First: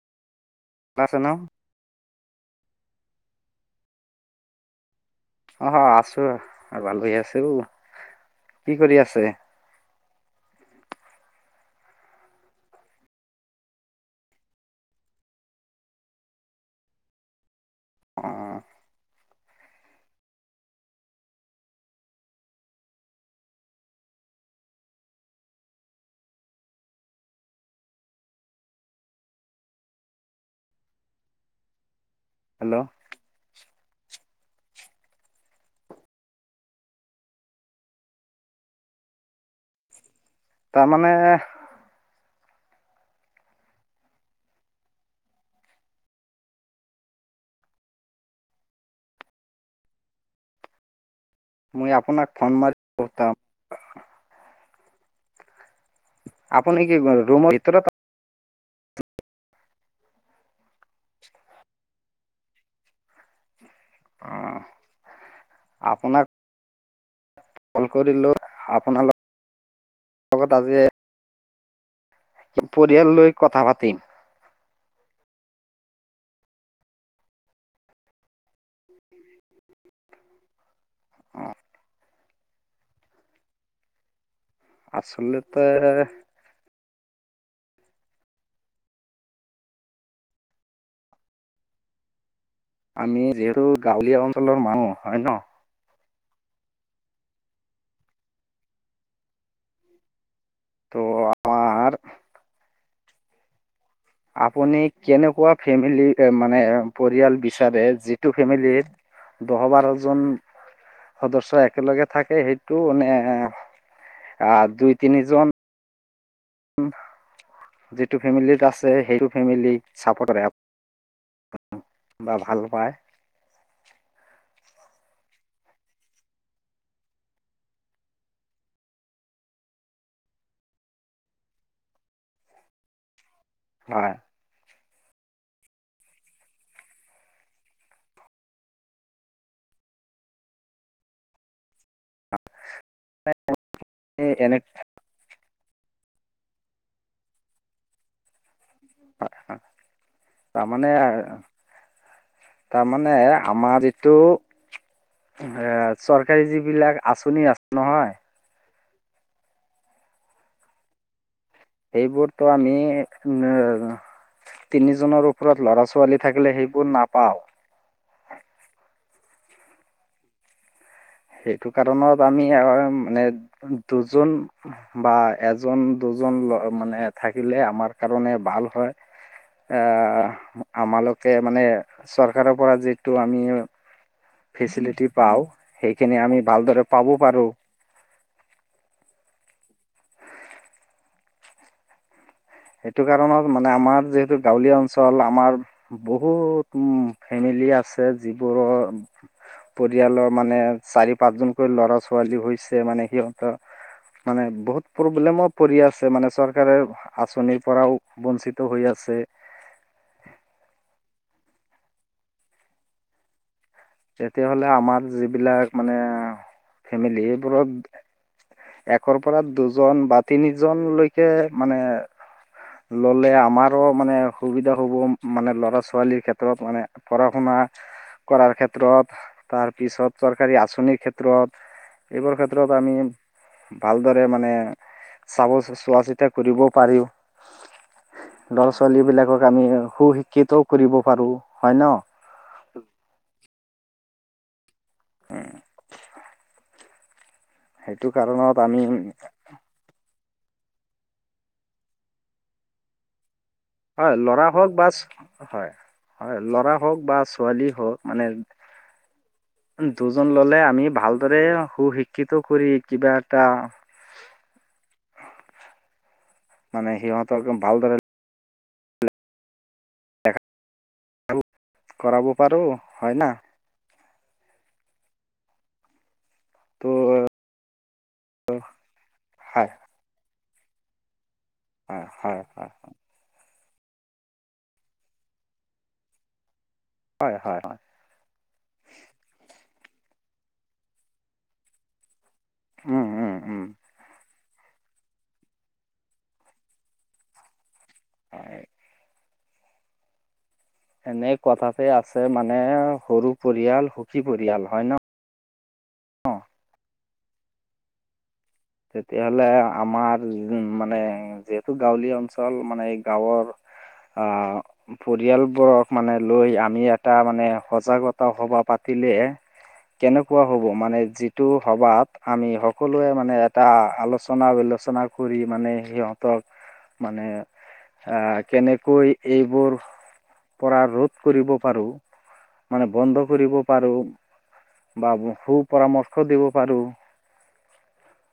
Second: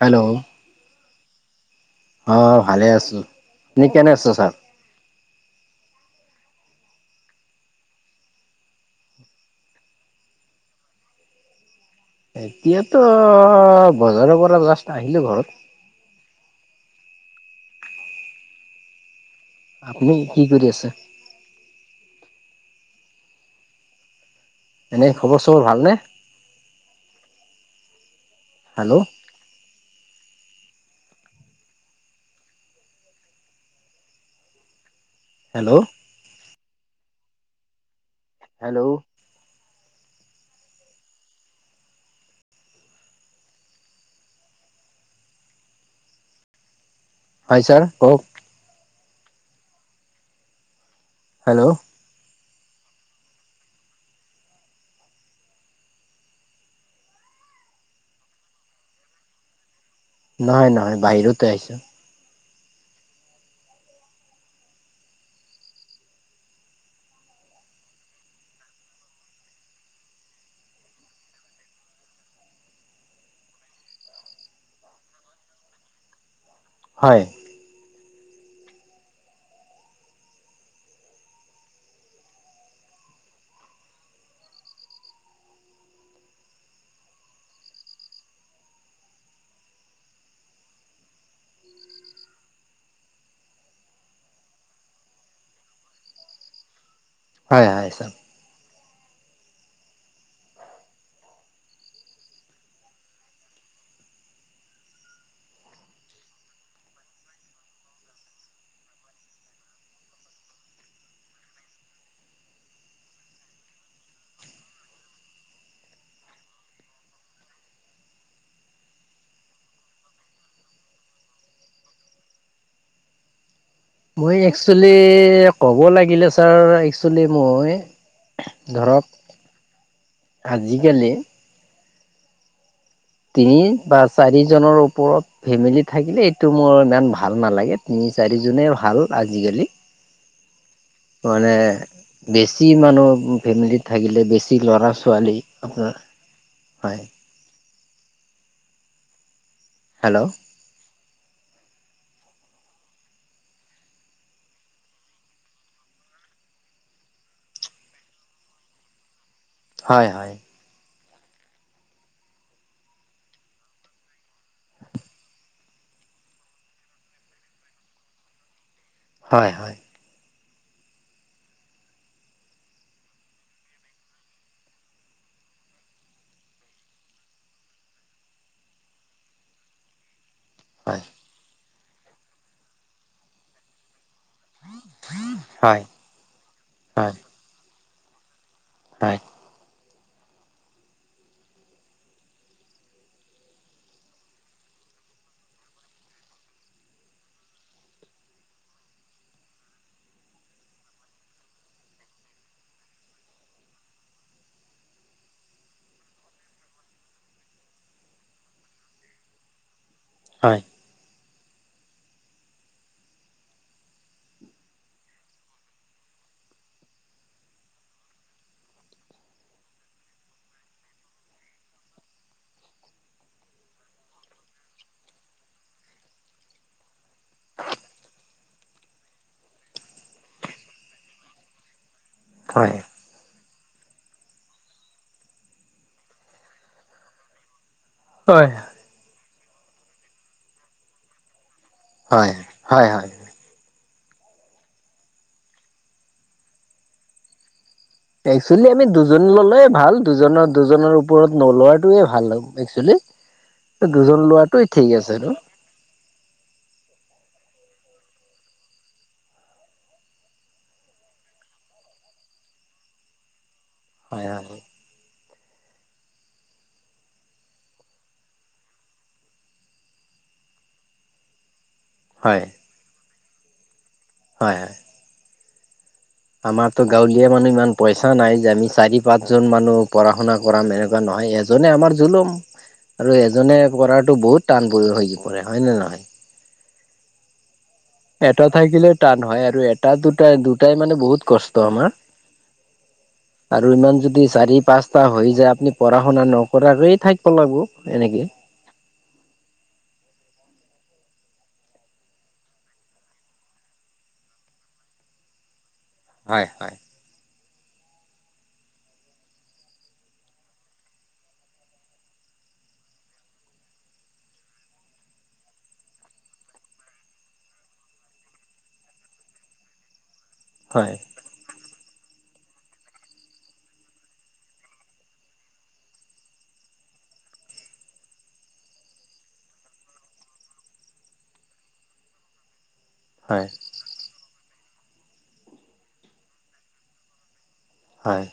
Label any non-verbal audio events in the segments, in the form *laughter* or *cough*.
Hello. *unintelligible* অ', ভালে আছো নি কেনে আছ ছা। অ', আছো ভালই আছে কি কৰি আছে। এতিয়াতো বজাৰৰ পৰা জাষ্ট আহিলো ঘৰত। অ'। আপুনি কি কৰি আছে। এনেই খবৰ চবৰ ভালনে। হেল্ল। হেল্ল। হেল্ল। হেল্ল। তাৰমানেহ হয় ছাৰ কওক। হেল্ল। এ আপোনাক ফোন মাৰি। *unintelligible* আপুনি কি কৰে ৰোমৰ ভিতৰত নহয় নহয় বাহিৰতে আহিছো। অহ', আপোনাক কল কৰিলো আপোনা লগত আজি পৰিয়াল লৈ কথা পাতিম। হয়। *unintelligible* *unintelligible* অ আচলতে আমি যিহেতু গাঁৱলীয়া অঞ্চলৰ মানুহ হয় ন। হয় হয় চাৰ। ত আ মাৰ আপুনি কেনেকুৱা ফেমিলি এ মানে পৰিয়াল বিচাৰে যিটো ফেমিলিত দহ বাৰ জন সদস্য একেলগে থাকে সেইটো নে আ দুই তিনিজন উম যিটো ফেমিলিত আছে সেইটো ফেমিলিক চাপৰ্ট কৰে আ অ বা ভাল পায়। মই একচলি ক'ব লাগিলে ছাৰ একচুৱেলি মই ধৰক আজিকালি তিনি বা হয় চাৰিজনৰ ওপৰত ফেমিলি থাকিলে এইটো মোৰ ইমান ভাল নালাগে তিনি চাৰিজনে ভাল আজিকালি মানে বেছি মানুহ ফেমিলিত উ থাকিলে এই বেছি এনে ল'ৰাছ ছোৱালী অঁ, হয়। *inaudible* হেল্ল'। তাৰমানে- তাৰমানে আমাৰ ইটো- এ চৰকাৰী যিবিলাক আঁচনি আছে নহয়- হয়, হয়। এইবোৰতো আমি উম- তিনিজনৰ ওপৰত লৰা-ছোৱালী থাকিলে সেইবোৰ নাপাওঁ। হয়, হয়। সেইটো কাৰণত আমি আ মানে দুজন- বা এজন দুজন মানে থাকিলে আমাৰ কাৰণে ভাল হয়। আহ, হয় আমালোকে মানে চৰকাৰৰ পৰা যিটো আমি- ফেচিলিটি পাওঁ, হয় হয় সেইখিনি আমি ভালদৰে হয় পাব পাৰোঁ। হয়। সেইটো কাৰণত মানে আমাৰ যিহেতু গাঁৱলীয়া অঞ্চল। আমাৰ- বহুত ফেমিলি আছে যিবোৰৰ- পৰিয়ালৰ মানে চাৰি পাঁচজনকৈ ল'ৰা- ছোৱালী আছে মানে সিহঁতৰ- মানে বহুত প্ৰব্লেমো পৰি আছে। মানে চৰকাৰে- আঁচনিৰ পৰাও বঞ্চিত হৈ আছে। হয়। তেতিয়াহ'লে আমাৰ যিবিলাক মানে ফেমিলি এইবোৰত- একৰ পৰা দুজন বা তিনিজন লৈকে মানে- ললে আমাৰো মানে অসুবিধা হ'ব মানে ল'ৰা ছোৱালীৰ ক্ষেত্ৰত মানে- পঢ়া শুনা কৰাৰ ক্ষে- ত্ৰত, তাৰপিছত চৰকাৰী আঁচনিৰ ক্ষেত্ৰত। হয় এইবোৰ আমি- ভালদৰে মানে চাব চোৱা চিতা কৰিব পাৰিও- হয় ল'ৰা -ছোৱালী বিলাকক আমি সুশিক্ষিতও কৰিব পাৰোঁ, হয় ন? হয়, হয়, হয়। উম। একচুৱেলি আমি দুজন ললেয়ে ভাল, দুজনৰ দুজনৰ ওপৰত নোলোৱাটয়ে ভাল একচুৱেলি। হয়, দুজন ল'ৰা লোৱাটো হওঁক বা ঠিক আছে ন হয়, হয় ল'ৰা হওঁক বা ছোৱালী হওঁক মানে- দুজন ললে আমি ভালদৰে সুশিক্ষিত কৰি কিবা এটা- হয়, হয়, হয়। মানে সিহঁতক একদম ভালদৰে- কৰাব হয় পাৰোঁ, হয় ন? হয়, হয়। আমাৰতো ত' গাঁৱলীয়া মানুহ ইমান পইচা নাই যে আমি চাৰি -পাঁচজন হয় মানুহ- পঢ়া শুনা কৰাম এনেকুৱা নহয়। এজনে আমাৰ হয় জুলুম হয় হয় আৰু এজনে- পঢ়াতো বহুত টান হৈ পৰে হয়, হয়নে নহয়? হয়, হয়। হয় এটা থাকিলে টান হয় আৰু এটা দুটাই দুটাই মানে বহুত কষ্ট আমাৰ। উম উম উম আৰু ইমান যদি চাৰি- পাঁচ- হৈ যায়, আপুনি পঢ়া শুনা নকৰাকৈয়ে ঠাক প লাগব এনেকে। হয়। এনে কথাতে আছে মানে সৰু পৰিয়াল সুখী পৰিয়াল, হয় ন? হয় হয়। তেতিয়াহলে আমাৰ উম মানে যিহেতু গাঁৱলীয়া অঞ্চল মানে গাঁৱৰ আ পৰিয়ালবোৰক মানে লৈ আমি এটা সজাগতা সভা পাতিলে কেনেকুৱা হ'ব হয় মানে যিটো সভাত আমি সকলোৱে মানে এটা আলোচনা বিলোচনা কৰি মানে সিহঁতক মানে আহ কেনেকৈ এইবোৰ পৰা ৰোধ কৰিব পাৰো মানে বন্ধ হয় কৰিব পাৰো বা সু পৰামৰ্শ দিব পাৰো হয়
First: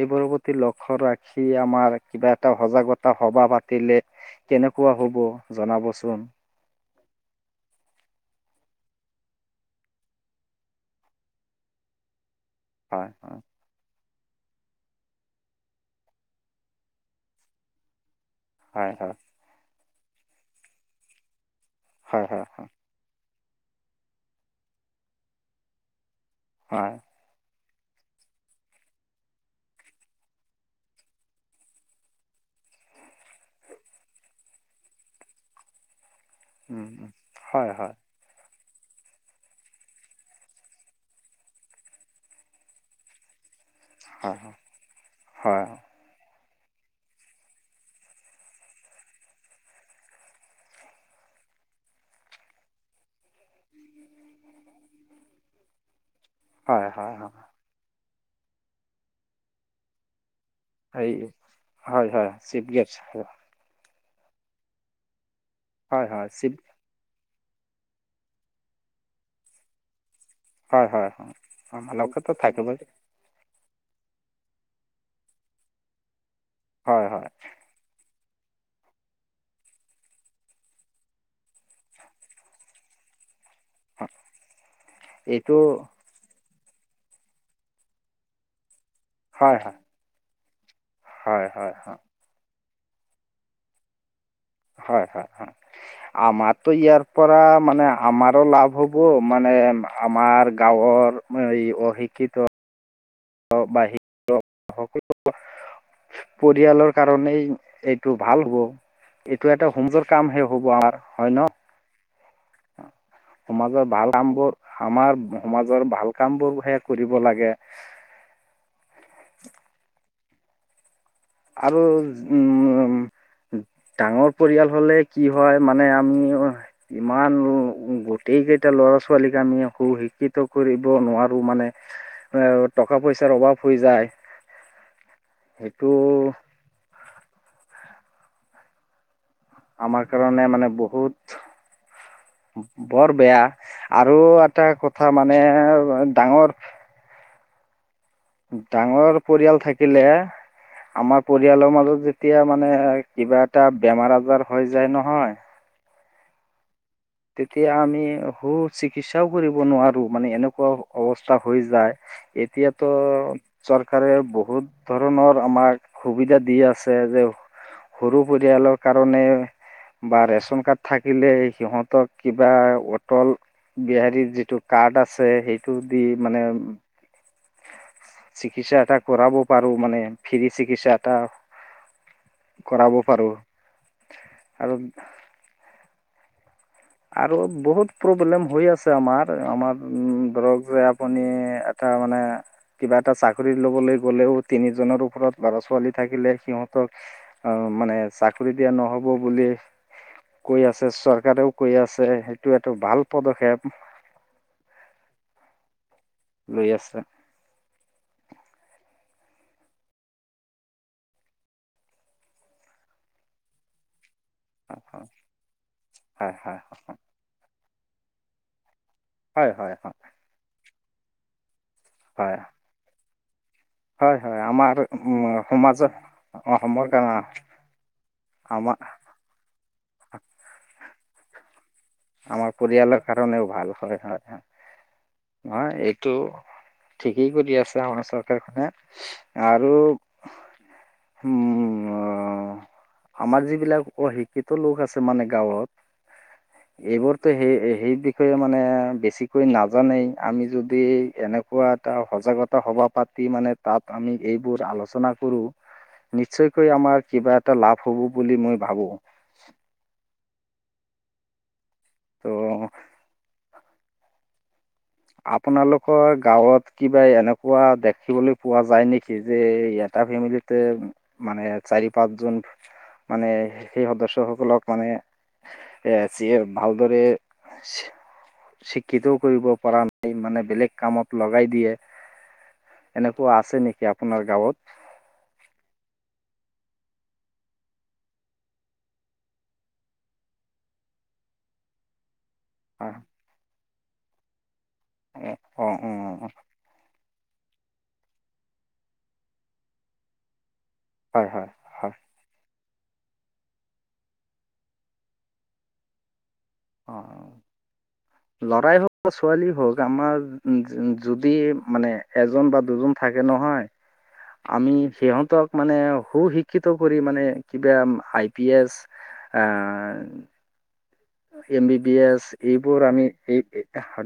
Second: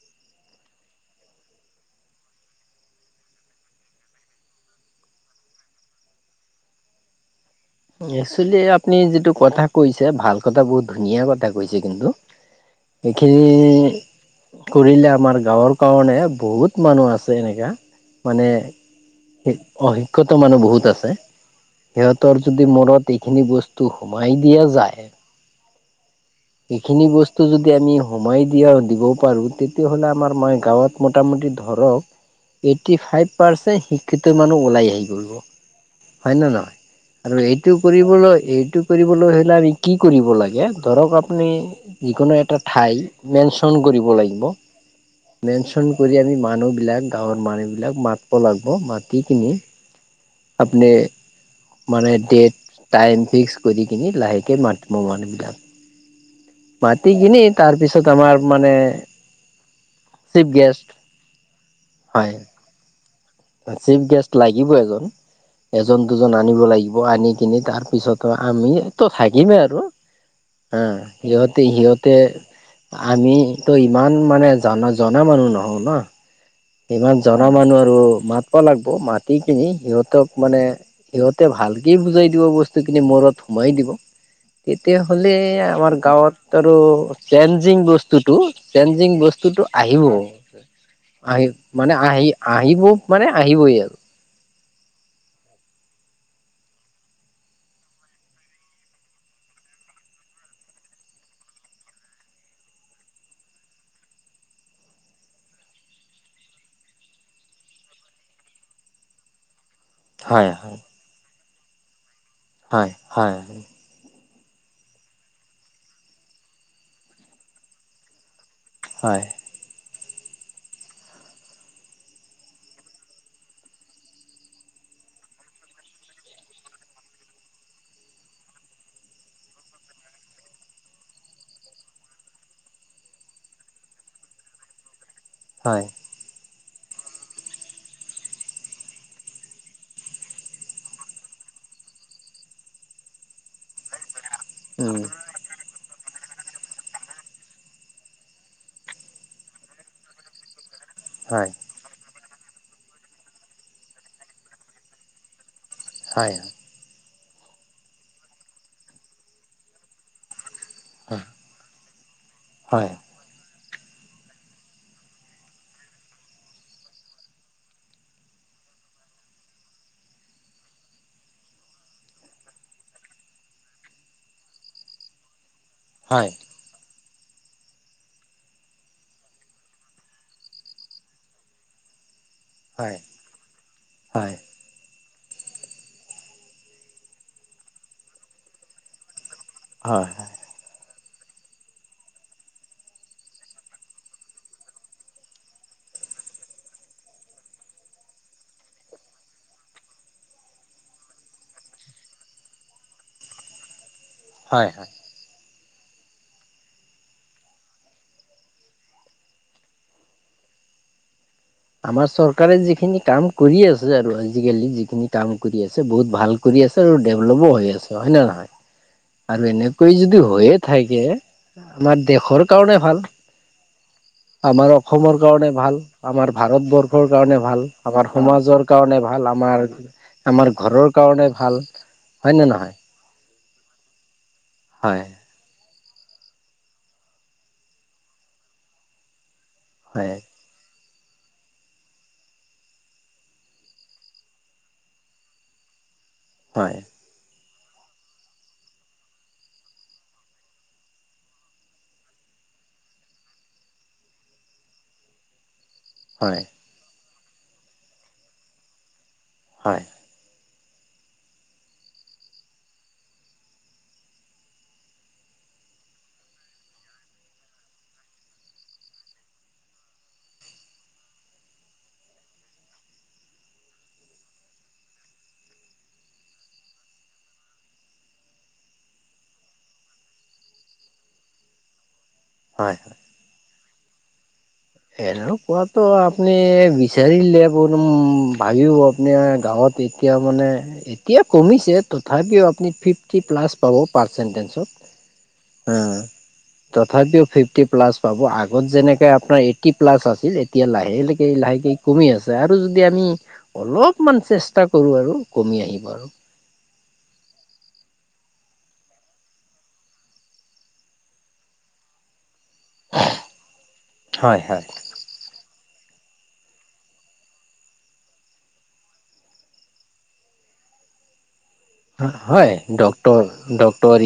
এইবোৰৰ প্ৰতি লক্ষ্য ৰাখি আমাৰ কিবা এটা সজাগতা সভা পাতিলে কেনেকুৱা হ'ব জনাবচোন একচুৱেলি আপুনি যিটো কথা কৈছে ভাল কথা বহুত ধুনীয়া কথা কৈছে কিন্তু হয় হয় এইখিনি কৰিলে আমাৰ গাঁৱৰ কাৰণে বহুত মানুহ আছে এনেকা মানে হয় শ অশিক্ষিত মানুহ বহুত আছে হয় হয় সিহঁতৰ হয় যদি হয় মূৰত এইখিনি বস্তু সোমাই দিয়া যায় হয় এইখিনি বস্ স্তু যদি আমি সোমাই দিয়া দিব পাৰোঁ তেতিয়াহ'লে আমাৰ মা গাঁৱত মোটামুটি ধৰক এইট্টি ফাইভ পাৰ্চেণ্ট শিক্ষিত মানুহ ওলাই আহি কৰিব হয় নে নহয় উম উম আৰু হয় এইটো হয় কৰিবলৈ এইটো কৰিবলৈ হ'লে আমি কি কৰিব লাগে ধৰক আপুনি যিকোনো এটা ঠাই মেনশ্যন কৰিব হয় লাগিব হয় মেনশ্যন কৰি আমি মানুহবিলাক গাঁৱৰ মানুহ বিলাক মাতব লাগব মাতি কিনি আপনি মানে ডেট টাইম ফিক্স কৰি কিনে লাহেকে মাতব মানুহ বিলাক হয় মাটি হয় কিনি তাৰপিছত আমাৰ মানে চিপগেষ্ট সেই হয় হয় চিপ গেষ্ট চিপ গেষ্ট লাগিবই এজন এজন, হয় হয় দুজন চিফ আনিব লাগিব আনি কিনে তাৰ পিছতো আমিতো থাকিমে আৰু হা হয় হয় হয় সিহঁতে সিহঁতে আমালোকেতো থাকিবই আমিতো ইমান মানে জ জনা মানুহ নহও ন হয় ইমান হয় জনা মানুহ আৰু মাত ব লাগব মাটি কিনি সিহঁতক মানে সিহঁতে ভালকে বুজাই দিব বস্তুখিনি মূৰত সোমাই দিব তেতিয়া হলে এইটো আমাৰ গাঁৱত আৰু চেঞ্জিং বস্ স্তুটো চেঞ্জিং হয় বস্তুটো হয় আহিব আহি হয় হয় মানে হয় আহি আহিব মানে আহিবই আৰু হয় হয় হয় আমাৰো ইয়াৰ পৰা মানে আমাৰো লাভ হ'ব মানে আমাৰ গাঁৱৰ এই অশিক্ষিত বাহিৰো সকলো পৰিয়ালৰ কাৰণেই এইটো ভাল হ'ব এইটো এটা সুন্দৰ কামহে হয় হ'ব হয় আমাৰ হয় ন হয় হয় সমাজৰ ভাল কামবোৰ আমাৰ সমাজৰ ভাল কামবোৰহে কৰিব লাগে হয় আৰু উম উ ডাঙৰ পৰিয়াল হলে কি হয় মানে আমিও ইমানো উ গোটেই কেইটা লৰা ছোৱালীক আমি শিক্ষিত কৰিব নোৱাৰো মানে এ টকা পইচাৰ অভাৱ হৈ যায় হয় উ আমাৰ কাৰণে মানে বহুত বৰ বেয়া আৰু আটা উম কথা মানে এ ডাঙৰ ডাঙৰ পৰিয়াল থাকিলে আমাৰ হয় পৰিয়ালৰ মাজত যে তিয়া মানে কিবা এটা বেমাৰ আজাৰ হৈ যায় নহয় হয় তেতিয়া আমি সু চিকিৎসাও কৰিব নোৱাৰো মানে এনেকুৱাও হয় অৱস্থা হৈ যায় এতিয়া হয় ত চৰকাৰে বহুত ধৰণৰ আমাক সুবিধা দি আছে যে সৰু পৰিয়ালৰ কাৰণে বা ৰেচন কাৰ্ড থাকিলে সিহঁত তক কিবা অটল বিহাৰীৰ যিটো কাৰ্ড আছে সেইটো দি হয় মানে চিকিৎসা এটা কৰাব পাৰো মানে ফ্ৰী চিকিৎসা এটা কৰাব হয় পাৰোঁ হয় আৰু আৰু বহুত প্ৰব্লেম হৈ আছে আমাৰ আমাৰ হয় ধৰক যে আপুনি এটা মানে কিবা এটা চাকৰি লবলৈ গ'লেও তিনিজনৰ ওপৰত লৰা ছোৱালী থাকিলে সিহঁতক অ মানে চাকৰি দিয়া নহব বুলি কৈ আছে চৰকাৰেও কই আছে সেইটো এটো ভাল পদক্ষেপ হয় হয় লৈ আছে আমাৰ চৰকাৰে যিখিনি কাম কৰি আছে আৰু আজিকালি যিখিনি কাম কৰি আছে বহুত হয় ভাল হয় কৰি আছে আৰু ডেভলপো হৈ আছে হয়নে নহয় আৰু হয় হয় হয় এনেকৈ যদি হৈয়ে থাকে আমাৰ হয় দেশৰ কাৰণে ভাল হয় হয় আমাৰ অসমৰ উম, কাৰণে ভাল সমাজৰ আমাৰ ভাৰতবৰ্ষৰ কাৰণে ভাল আমাৰ সমাজৰ আমাৰ কাৰনে ভাল আমাৰ আমাৰ ঘৰৰ কাৰণে ভাল হয় নে আমাৰ নহয় পৰিয়ালৰ কাৰণেও ভাল হয় হয় হয় নহয় এইটো ঠিকেই কৰি আছে আমাৰ চৰকাৰখনে আৰু হয় উম অ আমাৰ যিবিলাক শিক্ষিত লোক আছে মানে গাঁৱত হয় এইবোৰতো সেই সেই বিষয়ে মানে বেছিকৈ নাজানেই আমি যদি এনেক কোৱা এটা সজাগতা সভা পাতি মানে তাত আমি এইবোৰ আলোচনা কৰো হয় নিশ্চয়কৈ আমাৰ কিবা এটা লাভ হব বুলি মই ভাবো হয় ত' আপোনালোকৰ গাঁৱত কিবা এনেকুৱা দেখিবলৈ পোৱা যায় যে এটা ফেমিলিত তে মানে চাৰি পাঁচজন মানে সেই সদস্যসকলক মানে এ যিয়ে ভালদৰে চি চিক্ষিতও কৰিব পৰান ই মানে বেলেগ কামত লগাই দিয়ে হয় হয় এনেকুৱা আছে নেকি আপোনাৰ গাঁৱত? এনেকোৱাটো আপুনি বিচাৰিলে বহুত ভাবিব আপুনি গাঁৱত এ এতিয়া মানে এতিয়া কমিছে তথাপিও আপুনি হয়, ফিফটি প্লাছ পাব পাৰ্চেণ্টেঞ্চত। অ অ হম অ, তথাপিও ফিফটি প্লাছ পাব আগত যেনেকে আপোনাৰ এই টি প্লাছ আছিল এতিয়া লাহেলেকে হয় হয় লাহেকে। হয় কমি আছে আৰু যদি আমি অলপমান চেষ্টা কৰো আৰু কমি আহিব আৰু। অ। লৰাই হওক বা ছোৱালী হওক আমাৰ উ উ যদি মানে এজন বা, দুজন থাকে নহয় হয় হয়। আমি, সিহঁতক মানে সু শিক্ষিত কৰি মানে কিবা আই পি এছ, আঁ এম বি বি এছ হয় এইবোৰ আমি ডক্তৰ এই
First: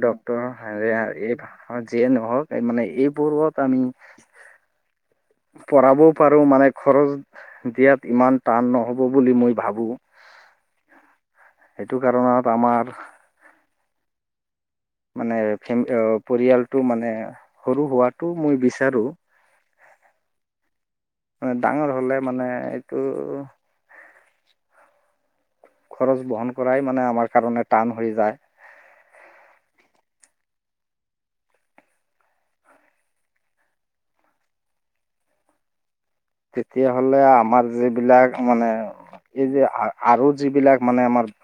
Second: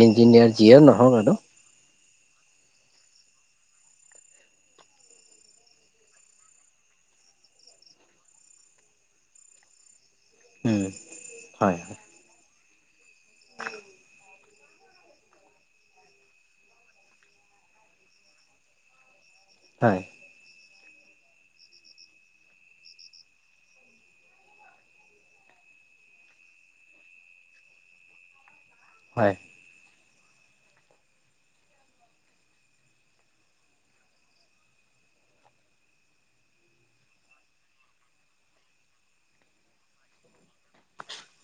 ডক্তৰ ইঞ্জিনিয়াৰ যিয়ে নহওক আৰু। এই, অ যিয়ে নহওক মানে এইবোৰত আমি, পঢ়াবও পাৰো মানে খৰচ, দিয়াত ইমান টান নহ'ব বুলি মই ভাবোঁ। উম। সেইটো কাৰণত আমাৰ, *unintelligible* মানে ফেম পৰিয়ালটো মানে সৰু হোৱটো মই বিচাৰো। হয়। হয় ডাঙৰ হলে মানে এইটো। খৰচ বহন কৰাই মানে আমাৰ কাৰণে টান হৈ যায়। হয়। তেতিয়াাহ'লে আমাৰ যিবিলাক মানে এই যে আ‌ আৰু যিবিলাক মানে আমাৰ,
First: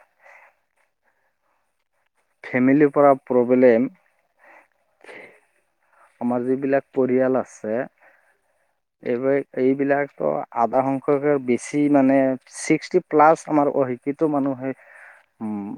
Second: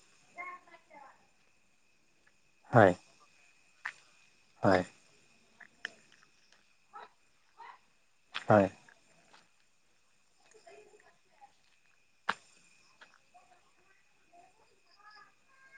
ফেমিলিৰ হয় পৰা প্ৰব্লেম, হয়। আমাৰ যিবিলাক পৰিয়াল আছে, হয়। এইবা এইবিলাক অ আধা সংখ্যয়কে বেছি মানে, ছিক্সটি প্লাছ আমাৰ অশিক্ষিত মানুহে উম,